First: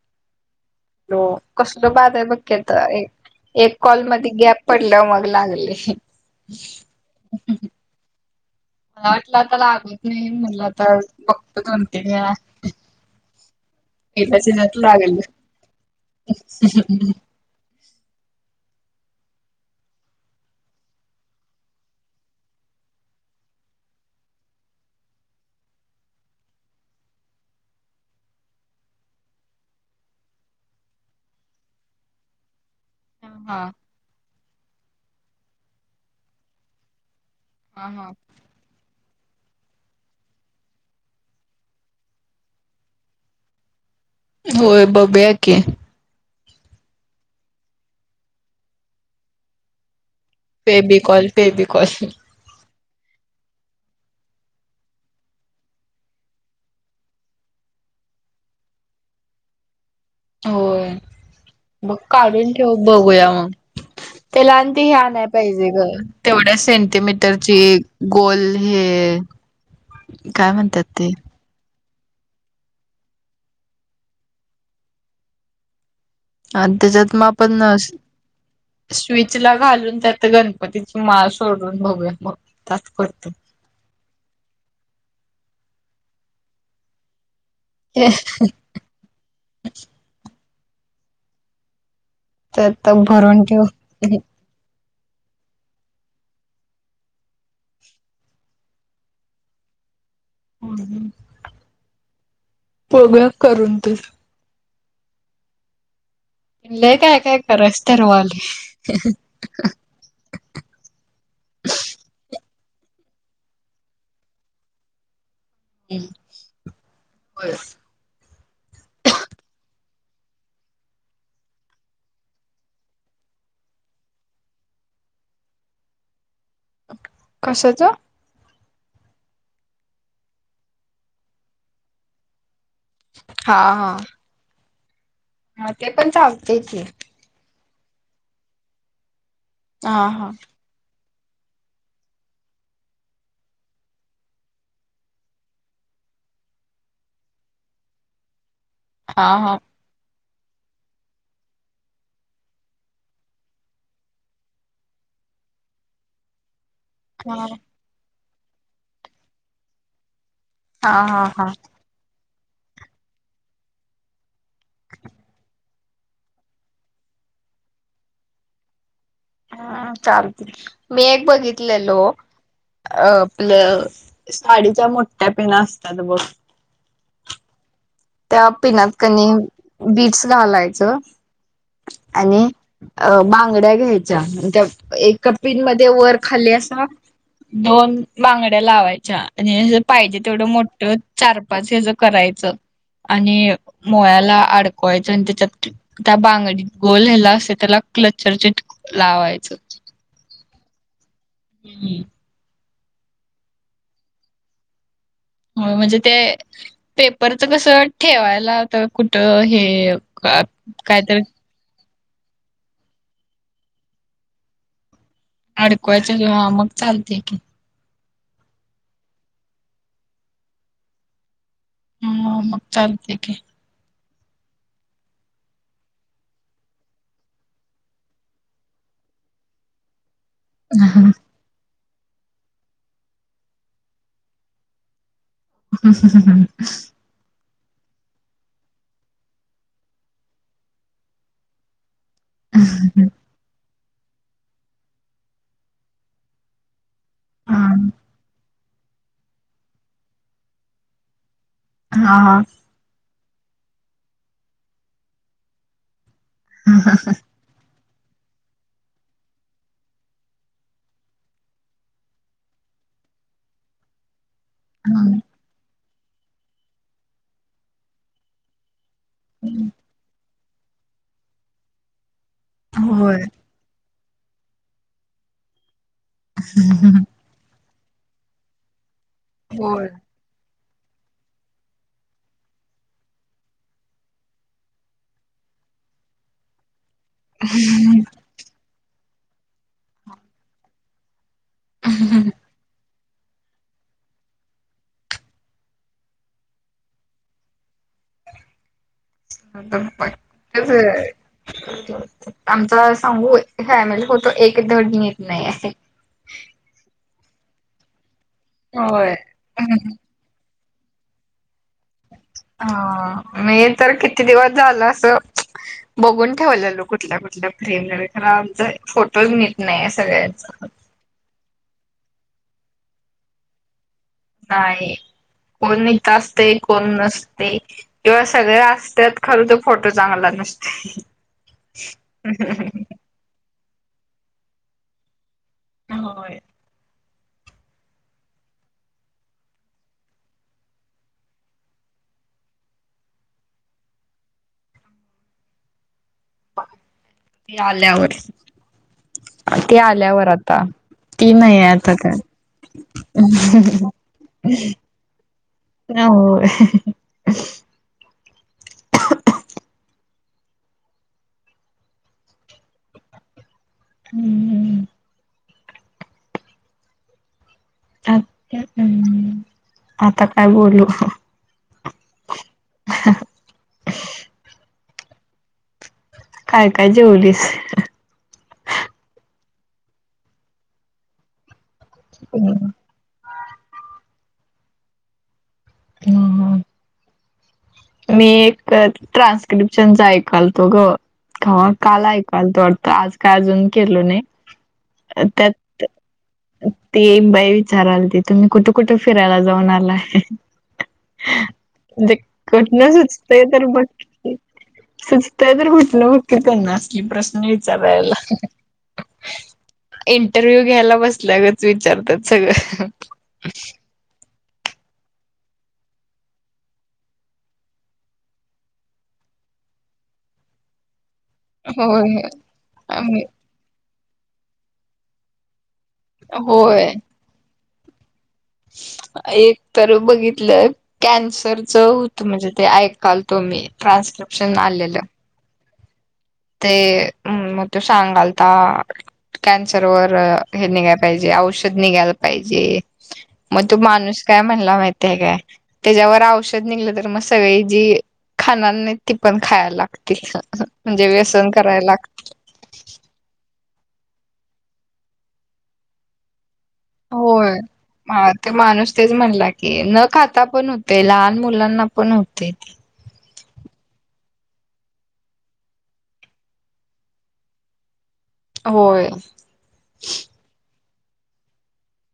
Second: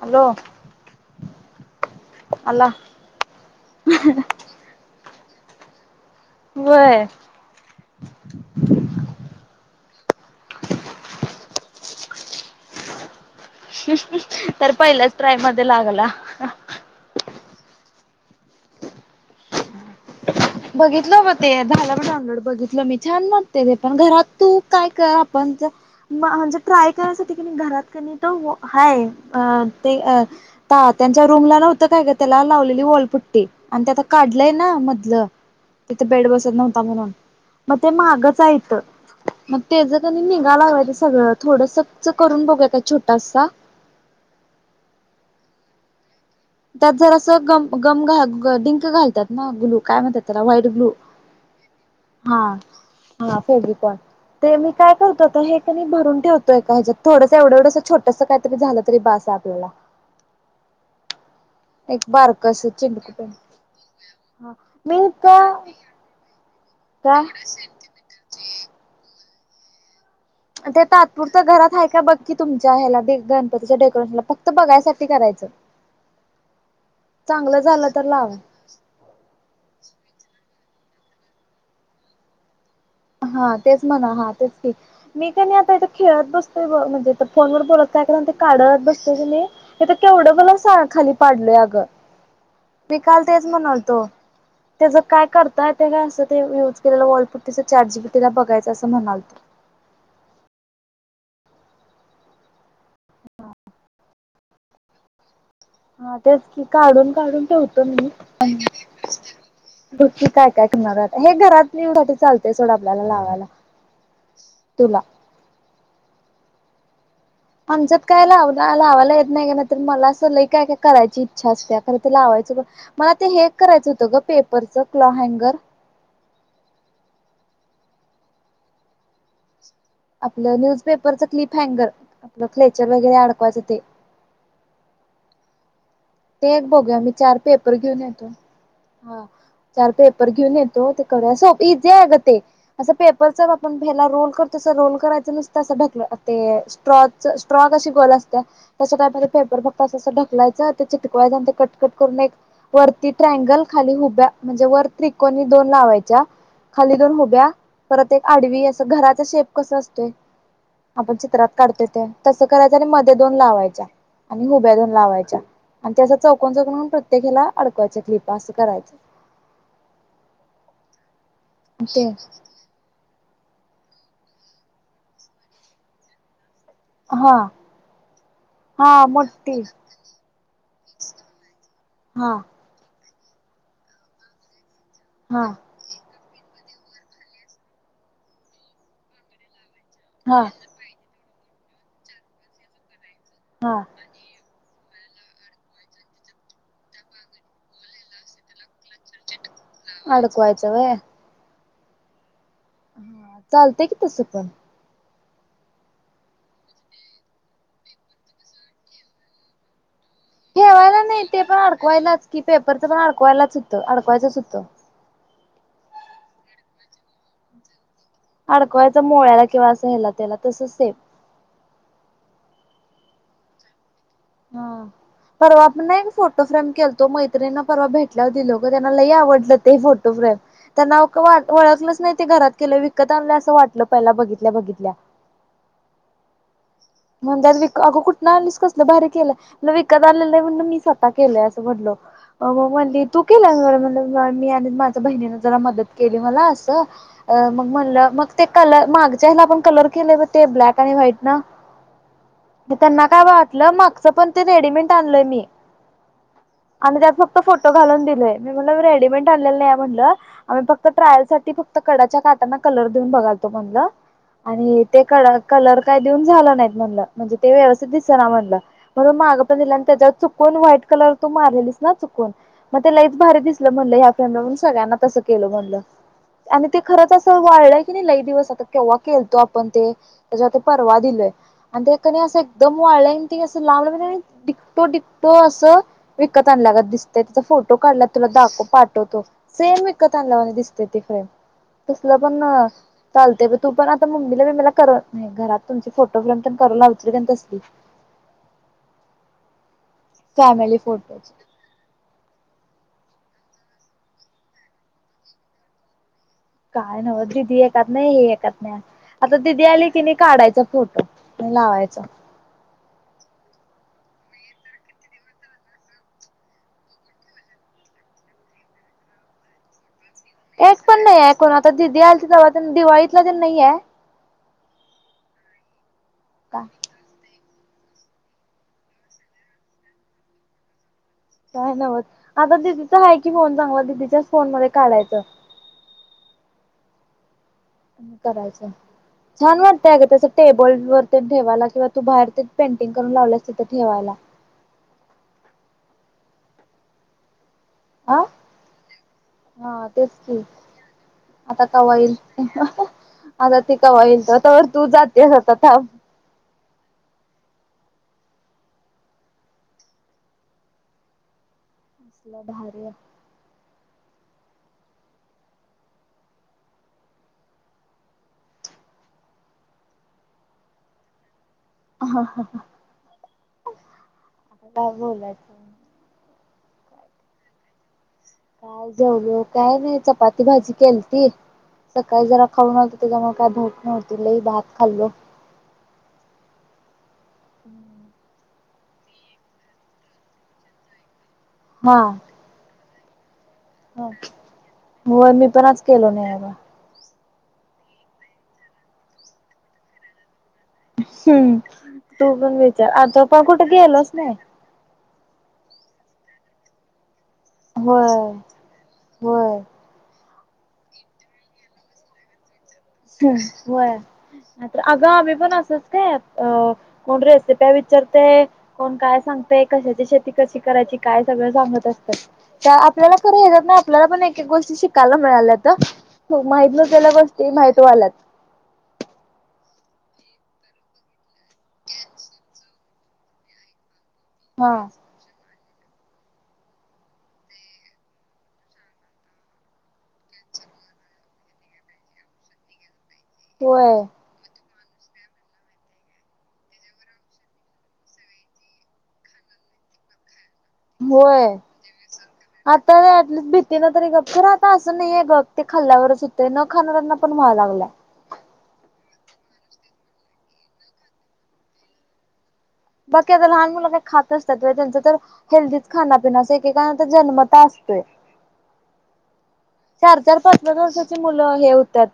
Hello! हो कसल बाद आहे बघ की आला आता एक, एक कॉल मध्ये गॅप पडल्याव मग लागलीय. होय. [inaudible] मला वाटलं आता लागलं की नाही म्हणलं आता बघतो दोन, तीन वेळा. पहिल्याच तर हेच्यात पहिल्याच लागलं. ट्राय मध्ये लागला. [unintelligible] बघितलं बघ ते झालं डाऊनलोड बघितलं मी छान वाटतंय ते पण, घरात तू काय कर आपण जर. [inaudible] तात्यांच्या रूमला नव्हतं काय ग त्याला लावलेली वॉलपुट्टी, हा आणि ते आता काढलंय ना मधलं. तिथं बेड बसत नव्हता म्हणून, मग हा ते हा मागच हायत. मग त्याज कनी निगा लागायल सगळं, थोडसच करून बघूया काय छोटासा. होय बघुया की. त्यात जरासं गम, गम घाल डिंक घाल त्यात महा गुलू काय म्हणतात. त्याला व्हाईट ग्लु, फेबिकॉल फेबिकॉल हा हा फेविकॉल. ते मी काय करतो तर हे कीनी भरून ठेवतोय एका ह्याच्यात, थोडसं एवढं एवढंसं छोटंस काय. झालं तरी बासय आपल्याला. होय. मग एक काढून बारकस ठेव चिंटकू पेन बघूया मग, हा त्याला आणि ती ही मी आणाय का पाहिजे ग, तेवढ्या का सेंटीमीटरची गोल हे, काय ते म्हणतात तातपूरती. त घरात आहे का बघ की तुमच्या, ह्याला गणपतीच्या डेकोरेशनला फक्त बघायसाठी करायचं. आणि त्याच्यात मग आपण चांगलं ना. झालं तर लावा स्विच ला घालून त्यात गणपतीची माळ सोडून बघु यात मग तात्पुरतं. हा तेच म्हणा हा तेच की, मी का नाही आता इथं खेळत बसतोय म्हणजे फोनवर, बोलत काय तेच ते काढत बसलेले, तिथं केवढं भल खाली पाडलंय आगं. आता मी काल भरून तेच ठेव म्हणालो होतो. त्याचं काय करतात त्याज असं ते, यूज केलेलं वॉलपुट्टीच चाटगीपिटीला बघायचं असं म्हणालो होतो. हम्म हम्म. बघुया करून तर. हा तेच की लय काढून, काय काय काढून करायच ठेवतो मी. ठरवाले बघ की काय काय करणारय आता, हे घरात एवढं चालतंय सोड आपल्याला लावायला. तुला. हम्म, होय. याच्यात काय लाव लावायला येत नाही ग नाही तर मला असं लय काय, काय करायची इच्छा असतेया कारण ते लावायचं. मला ते हे करायचं होतं ग पेपरचं क्लॉ हँगर. कशाच. आपलं न्यूजपेपरचं क्लिप हँगर, आपलं क्लेचर वगैरे हा अडकवायच ते. हा हा ते पण चालते. ते एक की बघूया मी चार पेपर घेऊन येतो हा चार हा हा पेपर घेऊन येतो. [unintelligible] असं पेपरचा आपण हेला रोल करतोय तस रोल करायच नसतं असं ढकलं ते. स्ट्रॉ कशी गोल असत्या तस हा हा पेपर फक्त अस ढकलायच. ते चिटकवाय कटकट करून एक. वरती ट्रागल खाली हुब्या म्हणजे वर त्रिकोणी दोन लावायच्या. खाली दोन उभ्या हा परत एक आडवी असं घराचा शेप कसा असतोय. आपण हा चित्रात हा काढतोय ते तसं करायचं आणि मध्ये दोन लावायच्या, आणि हुब्या दोन लावायच्या. आणि ते असं चौकन जोडुन प्रत्येकीला अडकवायच्या क्लिपा असं करायचं. हा चालतंय, मी एक बघितलेलो. ते अ आपलं, साडीच्या मोठ्या पिना असतात बघ, हां. त्या पिण्यात कनी बीट्स घालायचं, हा आणि अ बांगड्या घ्यायच्या, त्या एक हा पिनमध्ये ते वर खाली असं, दोन बांगड्या लावायच्या, आणि पाहिजे हा तेवढं मोठ चार पाच हेज करायचं, आणि हा मोळ्याला अडकवा चिटकवायच आणि त्याच्यात, त्या बांगडीत गोल ह्याला असतय त्याला क्लचर चट लावायचं. अडकवायचं व्हय. हम्म हम्म. हा चालतय कि तसं पण. होय म्हणजे ते, पेपरच कसं ठेवायला आता कुठं हे ठेवायला कायतरी नाही, ते पण अडकवायलाच की, पेपरच पण अडकवायलाच हुतं, अडकवायचंच हूतं. अडकवायचं किंवा मग चालतय की. अडकवायच मोळ्याला किंवा असं ह्याला त्याला तसं सेफ ह म चालतंय की. हा [inaudible] परवा पण नाही फोटो फ्रेम केलतो, मैत्रिणां परवा भेटल्यावर दिलो गं त्यांना लय आवडलं ते फोटोफ्रेम. त्यांना नावक वळखलंच नाही ते घरात केलंय, विकत आणलंय असं वाटलं पहिला बघितल्या बघितल्या. ह ह हं. म्हणत्यात विकत अगं कुठून आणलीस कसलं भारी केलं, मला विकत आणलेलं नाही म्हणलं मी स्वतः स्वतः केलय अस म्हटलो, अं म म्हणली हम्म तू केल्यास म्ह मी आणि माझ्या बहिणीने जरा मदत केली मला असं अ हा मग म्हणलं, मग ते कलर मागच्या ह्याला आपण कलर केलय बघ ते, ब्लॅक आणि व्हाईट नं हा हा. त्यांना काय वाटलं, मागचं पण ते रेडीमेट आणलोय मी, आणि त्यात फक्त तो फोटो घालून दिलोय मी, मी मनलं रेडीमेड आणलेलं नाही आहे म्हनलं आम्ही फक्त ट्रायल साठी फक्त कडाच्या काटांना कलर देऊन बघालतो म्हणलं. आणि ते क कलर काय देऊन झालं नाहीत म्हणलं, म्हणजे ते व्यवस्थित दिसना म्हणलं. म्हणून मागं पण दिलं, आणि त्याच्यावर चुकून व्हाईट कलर तू मारलेलीस ना चुकून. मग ते लइच भारी दिसलं म्हणलं ह्या फ्रेंमला, म्हणूण सगळ्यांना तसं केलं म्हणलं, आणि ते खरंच अस वाळलंय की नाही लई दिवस, आता केव्हा केलतो आपण ते, त्याच्यावर ते परवा दिलोय. आणि ते कणी असं एकदम वाळलंय, आणि ते असं लांबनं म्हनजे डिकटो डिकटो असं विकत आणल्यागत दिसत त्याचा फोटो काढलाय तुला दाखव पाठवतो, सेम विकत आणल्यावांनी दिसते ती फ्रेम. तसलं पण चालतय, बघ तू पण आता मम्मीला बिम्मिला कर, घरात तुमची फोटो फ्रेम करुन लावाचील कणी तसली. अ म फॅमिली फोटोची [inaudible] आमचा सांगू,, फॅमिली फोटो एक धड नीट नाहीयेय. काय नवंच दीदि एकात नाही हे एकात नाही, होय. आता दीदी आली कणी काढायचा फोटो आणी लावायचं. हां, मी तर किती दिवस झालं असं बघून ठेवलेलो कुठल्या कुठल्या फ्रेम, खरं आमचं फोटोज नीट नाही सगळ्यांचा. एक पण नाहीयेय, कोण आता दिदी आलती तव्हा, दिवाळीतला तन नाहीयेय. नाही, कोण इथ असतय का कोण नस ते, किंवा सगळे असतात खरं तो फोटो चांगला नसतोय. काय नाय व्हत आता दिदीचा हाय की फोन चांगला दिदीच्याच फोन मध्ये काढायचं. होय. अनं करायचं. छान वाटतंय अगं तसं टेबल वरती ठेवायला किंवा तू बाहेर ते पेंटिंग करून लावलंस तिथं ठेवाला. हे आल्यावर आ ते हा तेच आल्यावर की आता ती नाही आता आहे कवा येईल त्यात. आता ते कवा येईल तवा तवर तू जातेस आता थांब [unintelligible] असला भारी आय. हम्म [unintelligible] आता काय बोलू [unintelligible] ह ह ह आता काय बोलायच काय काय जेवलीस? काय जेवलो काय नाय चपाती भाजी केलती. सकाळी जरा खाऊन आलतो त्याच्यामुळ काय भूक नव्हती. लय भात खाल्लो. हम्म हं मी एक ट्रान्स्क्रिप्शनचा ऐकालतो ग [unintelligible] हा. काल ऐक काल तो [unintelligible] आज काय अजून केलो नाय होय मी पण आज त्यात केलो नाही बघ. ती एक बाई विचारालाती तुम्ही कुठ कुठ फिराला जाऊन आलाय. सेम म्हणजे तू पण विचार कुठनं आता पण कुठ गेलोच नाय. सुचतय तर कुठलं बघ की त्यांना असली प्रश्न होय विचारायला होय. इंटरव्ह्यू घ्यायला बसल्या गत विचारतात सगळं [unintelligible] व्हय. नाय तर अगं आम्ही पण असच काय अ कोण रेसिप्या विचारतय कोण काय सांगतय कशाची शेती कशी करायची काय सगळ सांगत असतात होय काय आपल्याला आम्ही करू देतात ना आपल्याला पण एक एक गोष्टी शिकायला मिळाल्यात खूप माहित होय नसलेल्या गोष्टी माहित होयल्यात. एक तर बघितलं कॅन्सर च होत म्हणजे ते ऐकाल तुम्ही ट्रान्स्क्रिप्शन हा आलेलं ते म त्यो सांगालता कॅन्सर वर हे निघाय पाहिजे औषध निघायला पाहिजे. म तो होय माणूस काय म्हणला माहितीय काय त्याच्यावर औषध निघलं तर म सगळी जी खाणार नाय ती पण खायाला लागतीत. होय. आता ऍटलिस्ट भीती ना तरी गप राहता असं नाहीये बघ ते खाल्ल्यावरच होत ते न खाणाऱ्यांना पण व्हाय होय लागलाय. हा ते माणूस तेच म्हणला की न खाता पण होतय लहान मुलांना पण होतय ते बग की आता लहान मुलं काय खात नाय त त्यांच तर हेल्दीच खानापिण्याचा एकेकाना त जन्मतः असतोय. होय. चार चार पाच पाच वर्षाची मुलं हे होत्यात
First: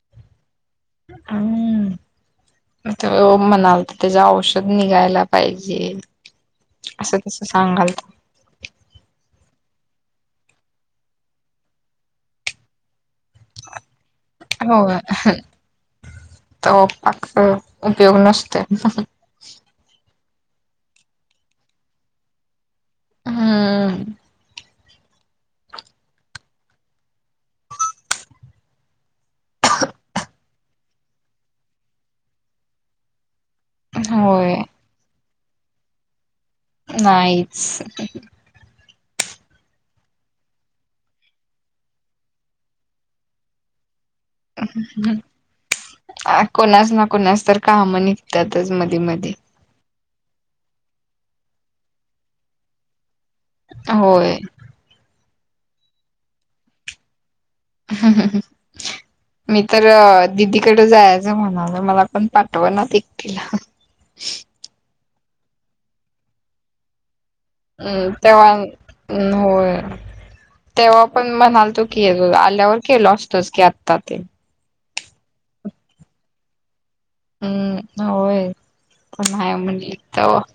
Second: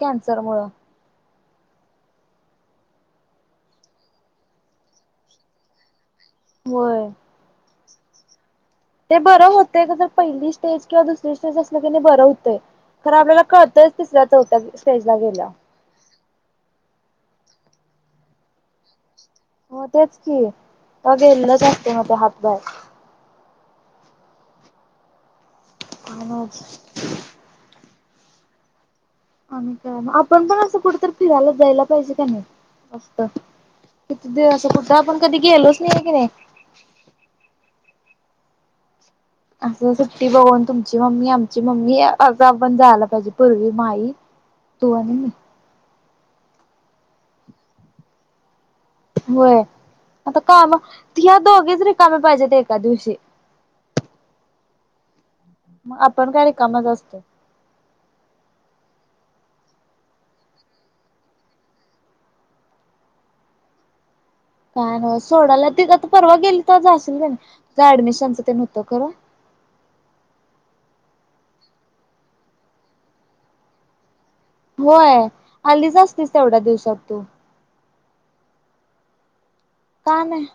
कॅन्सर मुळं अंम्म त्यो म्हणालता त्याज औषध निघायला पाहिजे. होय. असं सांगालता ते बरं होतय का जर पहिली स्टेज किंवा दुसरी स्टेज असल की नय बरं होतंय कारण आपल्याला कळतच तिसर, चौथ्या हो स्टेजला गेल्याव तो, तो उपयोग नसतोय हो तेच की त गेलेलंच असते म ते हातबाहेर हम्म [inaudible] आणि काय आपण पण असं कुठ तर फिरायला जायला पाहिजे का नाही मस्त किती होय दिवस सुद्धा आपण कधी गेलोच नाही की नाही नाहीच असं सुट्टी बघून तुमची मम्मी, आमची मम्मी अस आपण जायला पाहिजे पूर्वी, माई तू आणि मी कोणास ना कोणास तर काम निघतातच मधीम होय आता काम ह्या दोघीच रिकाम्या पाहिजेत एका दिवशी होय मग आपण काय रीकामाच असतो हम ह, ह, ह मी तर दिदीकडें जायचं म्हणालो मला पण पाठव ना ती [unintelligible] काय न सोडाला तिथं आता परवा गेली तवा जाशील का नाही हम्म ऍडमिशनच तेव्हा ते होतं खरं हम्म, होय तेव्हा पण म्हणालतो की आल्यावर केल असतोच की आत्ता ते होय आलीच असतीस तेवढ्या दिवसात तू हम्म होय पण नाय म्हणली का तवा नाही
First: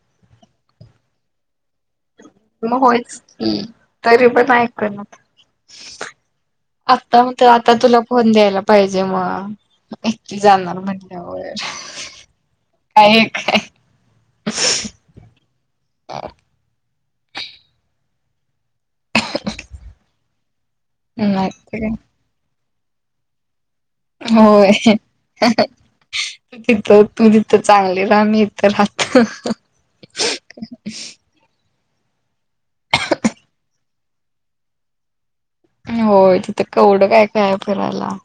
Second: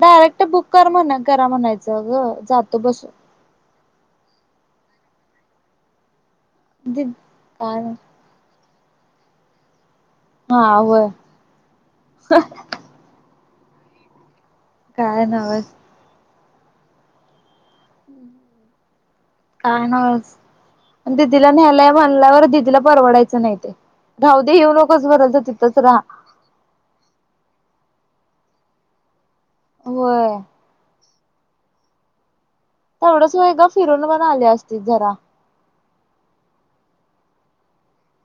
डायरेक्ट बुक कर म्हण करा म्हणायचं ग जातो मग बसून होयच की तरी पण ऐकनात दि आता म आता काय तुला फोन द्यायला पाहिजे मग हा जाणार होय म्हटल्यावर काय एक आहे काय नव्हच ह काय नाह दिदीला नाहीतर न्यायला म्हणल्यावर दिदीला परवडायचं नाही ते काय राहुदे येऊच नकोस मरूदे तिथंच राहा त तिथं तू तिथं चांगली राहा मी इथं राहत होय [inaudible] तेवढच व्हय ग फिरून पण आले असती जरा होय तिथं कवडं काय, काय हाय फिरायला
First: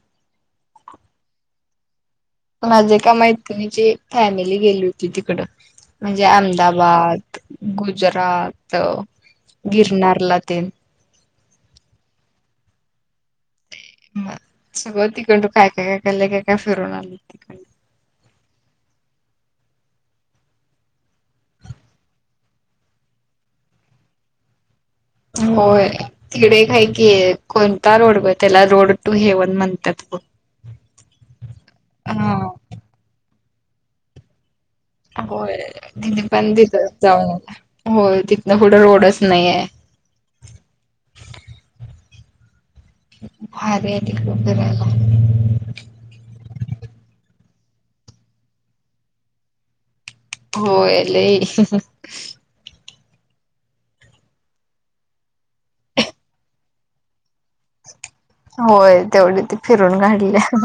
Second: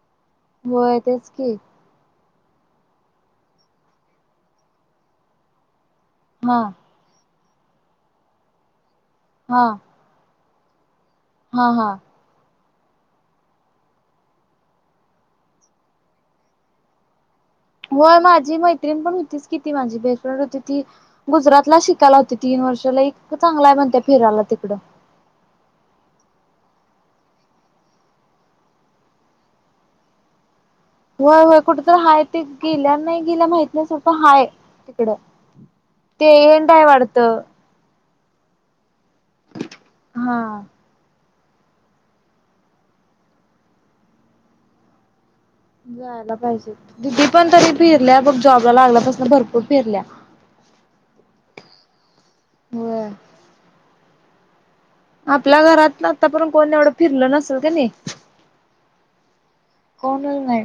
व्हय तेच की माझी एका मैत्रिणीची फॅमिली गेली होती तिकडं म्हणजे हा अहमदाबाद गुजरात, हा गिरनारला ते हा, हा सगळ तिकंडन काय, काय, काय, काय लय काय काय फिरून आलो व्हय माझी मैत्रीण पण होतीच किती माझी बेस्टफ्रेंड होती ती गुजरातला शिकायला होती तीन वर्षाला एक चांगलाय म्हणत्या फिरायला तिकडं होय तिकडे एक हाय कि कोणता रोड ब त्याला रोड टू हेवण म्हणतात बघ होय, होय कुठे तर हाय ते हा गेल्या नाही गेल्या माहती नाहीसारख हाय तिकडं. होय दिदी ते पण एंड आहे तिथं जाऊन वाटतं होय तिथनं पुुढं रोडच नाही आहे हा. भारी आहे तिकडं फिरायला. जायला पाहिजे. दीदी पण तरी फिरल्या बघ जॉबला लागल्यापासून भरपूर फिरल्या. होय लय. होय. आपल्या घरातलं आतापर्यंत कोण एवढं फिरलं नसल? क नी होय तेवढी ती फिरून कोणच काढल्या. नाही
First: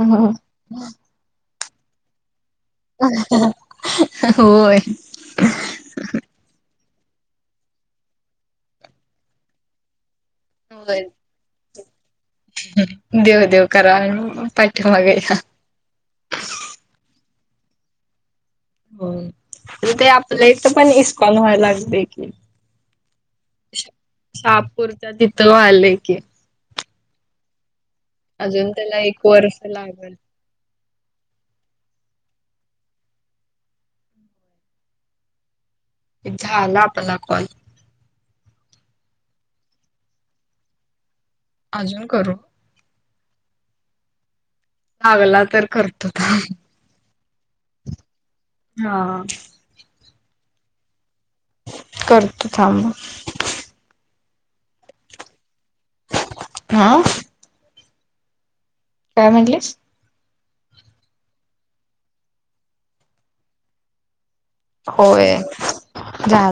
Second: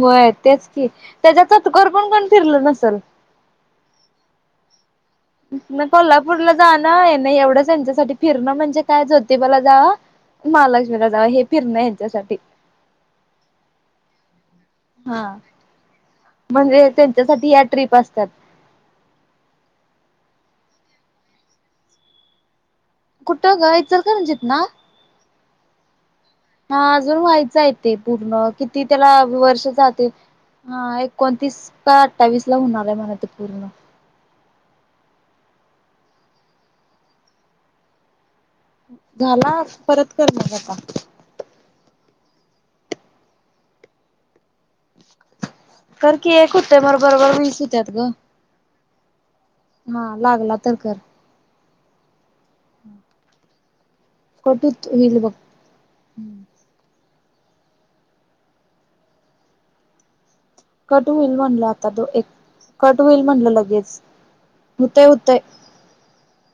होय तेच की. त्याच्यातच घर पण कोण फिरलं नसल. ह हा हा होय. इथनं कोल्हापूरला जान येन एवढंच यांच्यासाठी फिरणं म्हणजे काय ज्योतिबाला जावा. होय महालक्ष्मीला जावं हे फिरणं हेंच्यासाठी. देव देव करा हा [inaudible] म्हणजे त्यांच्यासाठी या ट्रीप असत्यात. होय पण ते आपल्या इथं पण इस्कॉन व्हायला लागलंय की. कुठं ग इचलकरंजीत ना? त्या तिथं व्हाय लागलय की. हा अजून व्हायच आहे तेे पूर्ण अजून किती त्याला एक वर्ष जातील. लागल. हा एकोणतीस का अठ्ठावीसला होणार आहे म्हण ते पूर्ण. झाला आपला कॉल. झाला आज परत कर मग आता. अजून करू? लागला तर करतो थांब. त्यामुळं भरभर वीस हुत्यात ग. हा हा. हा लागला तर कर. करतो थांब. कट बिट होईल बघ. हा. काय म्हटलीस? कट होईल म्हणलं आता तो एक कट होईल म्हटलं लगेच. होतय होतय होय झा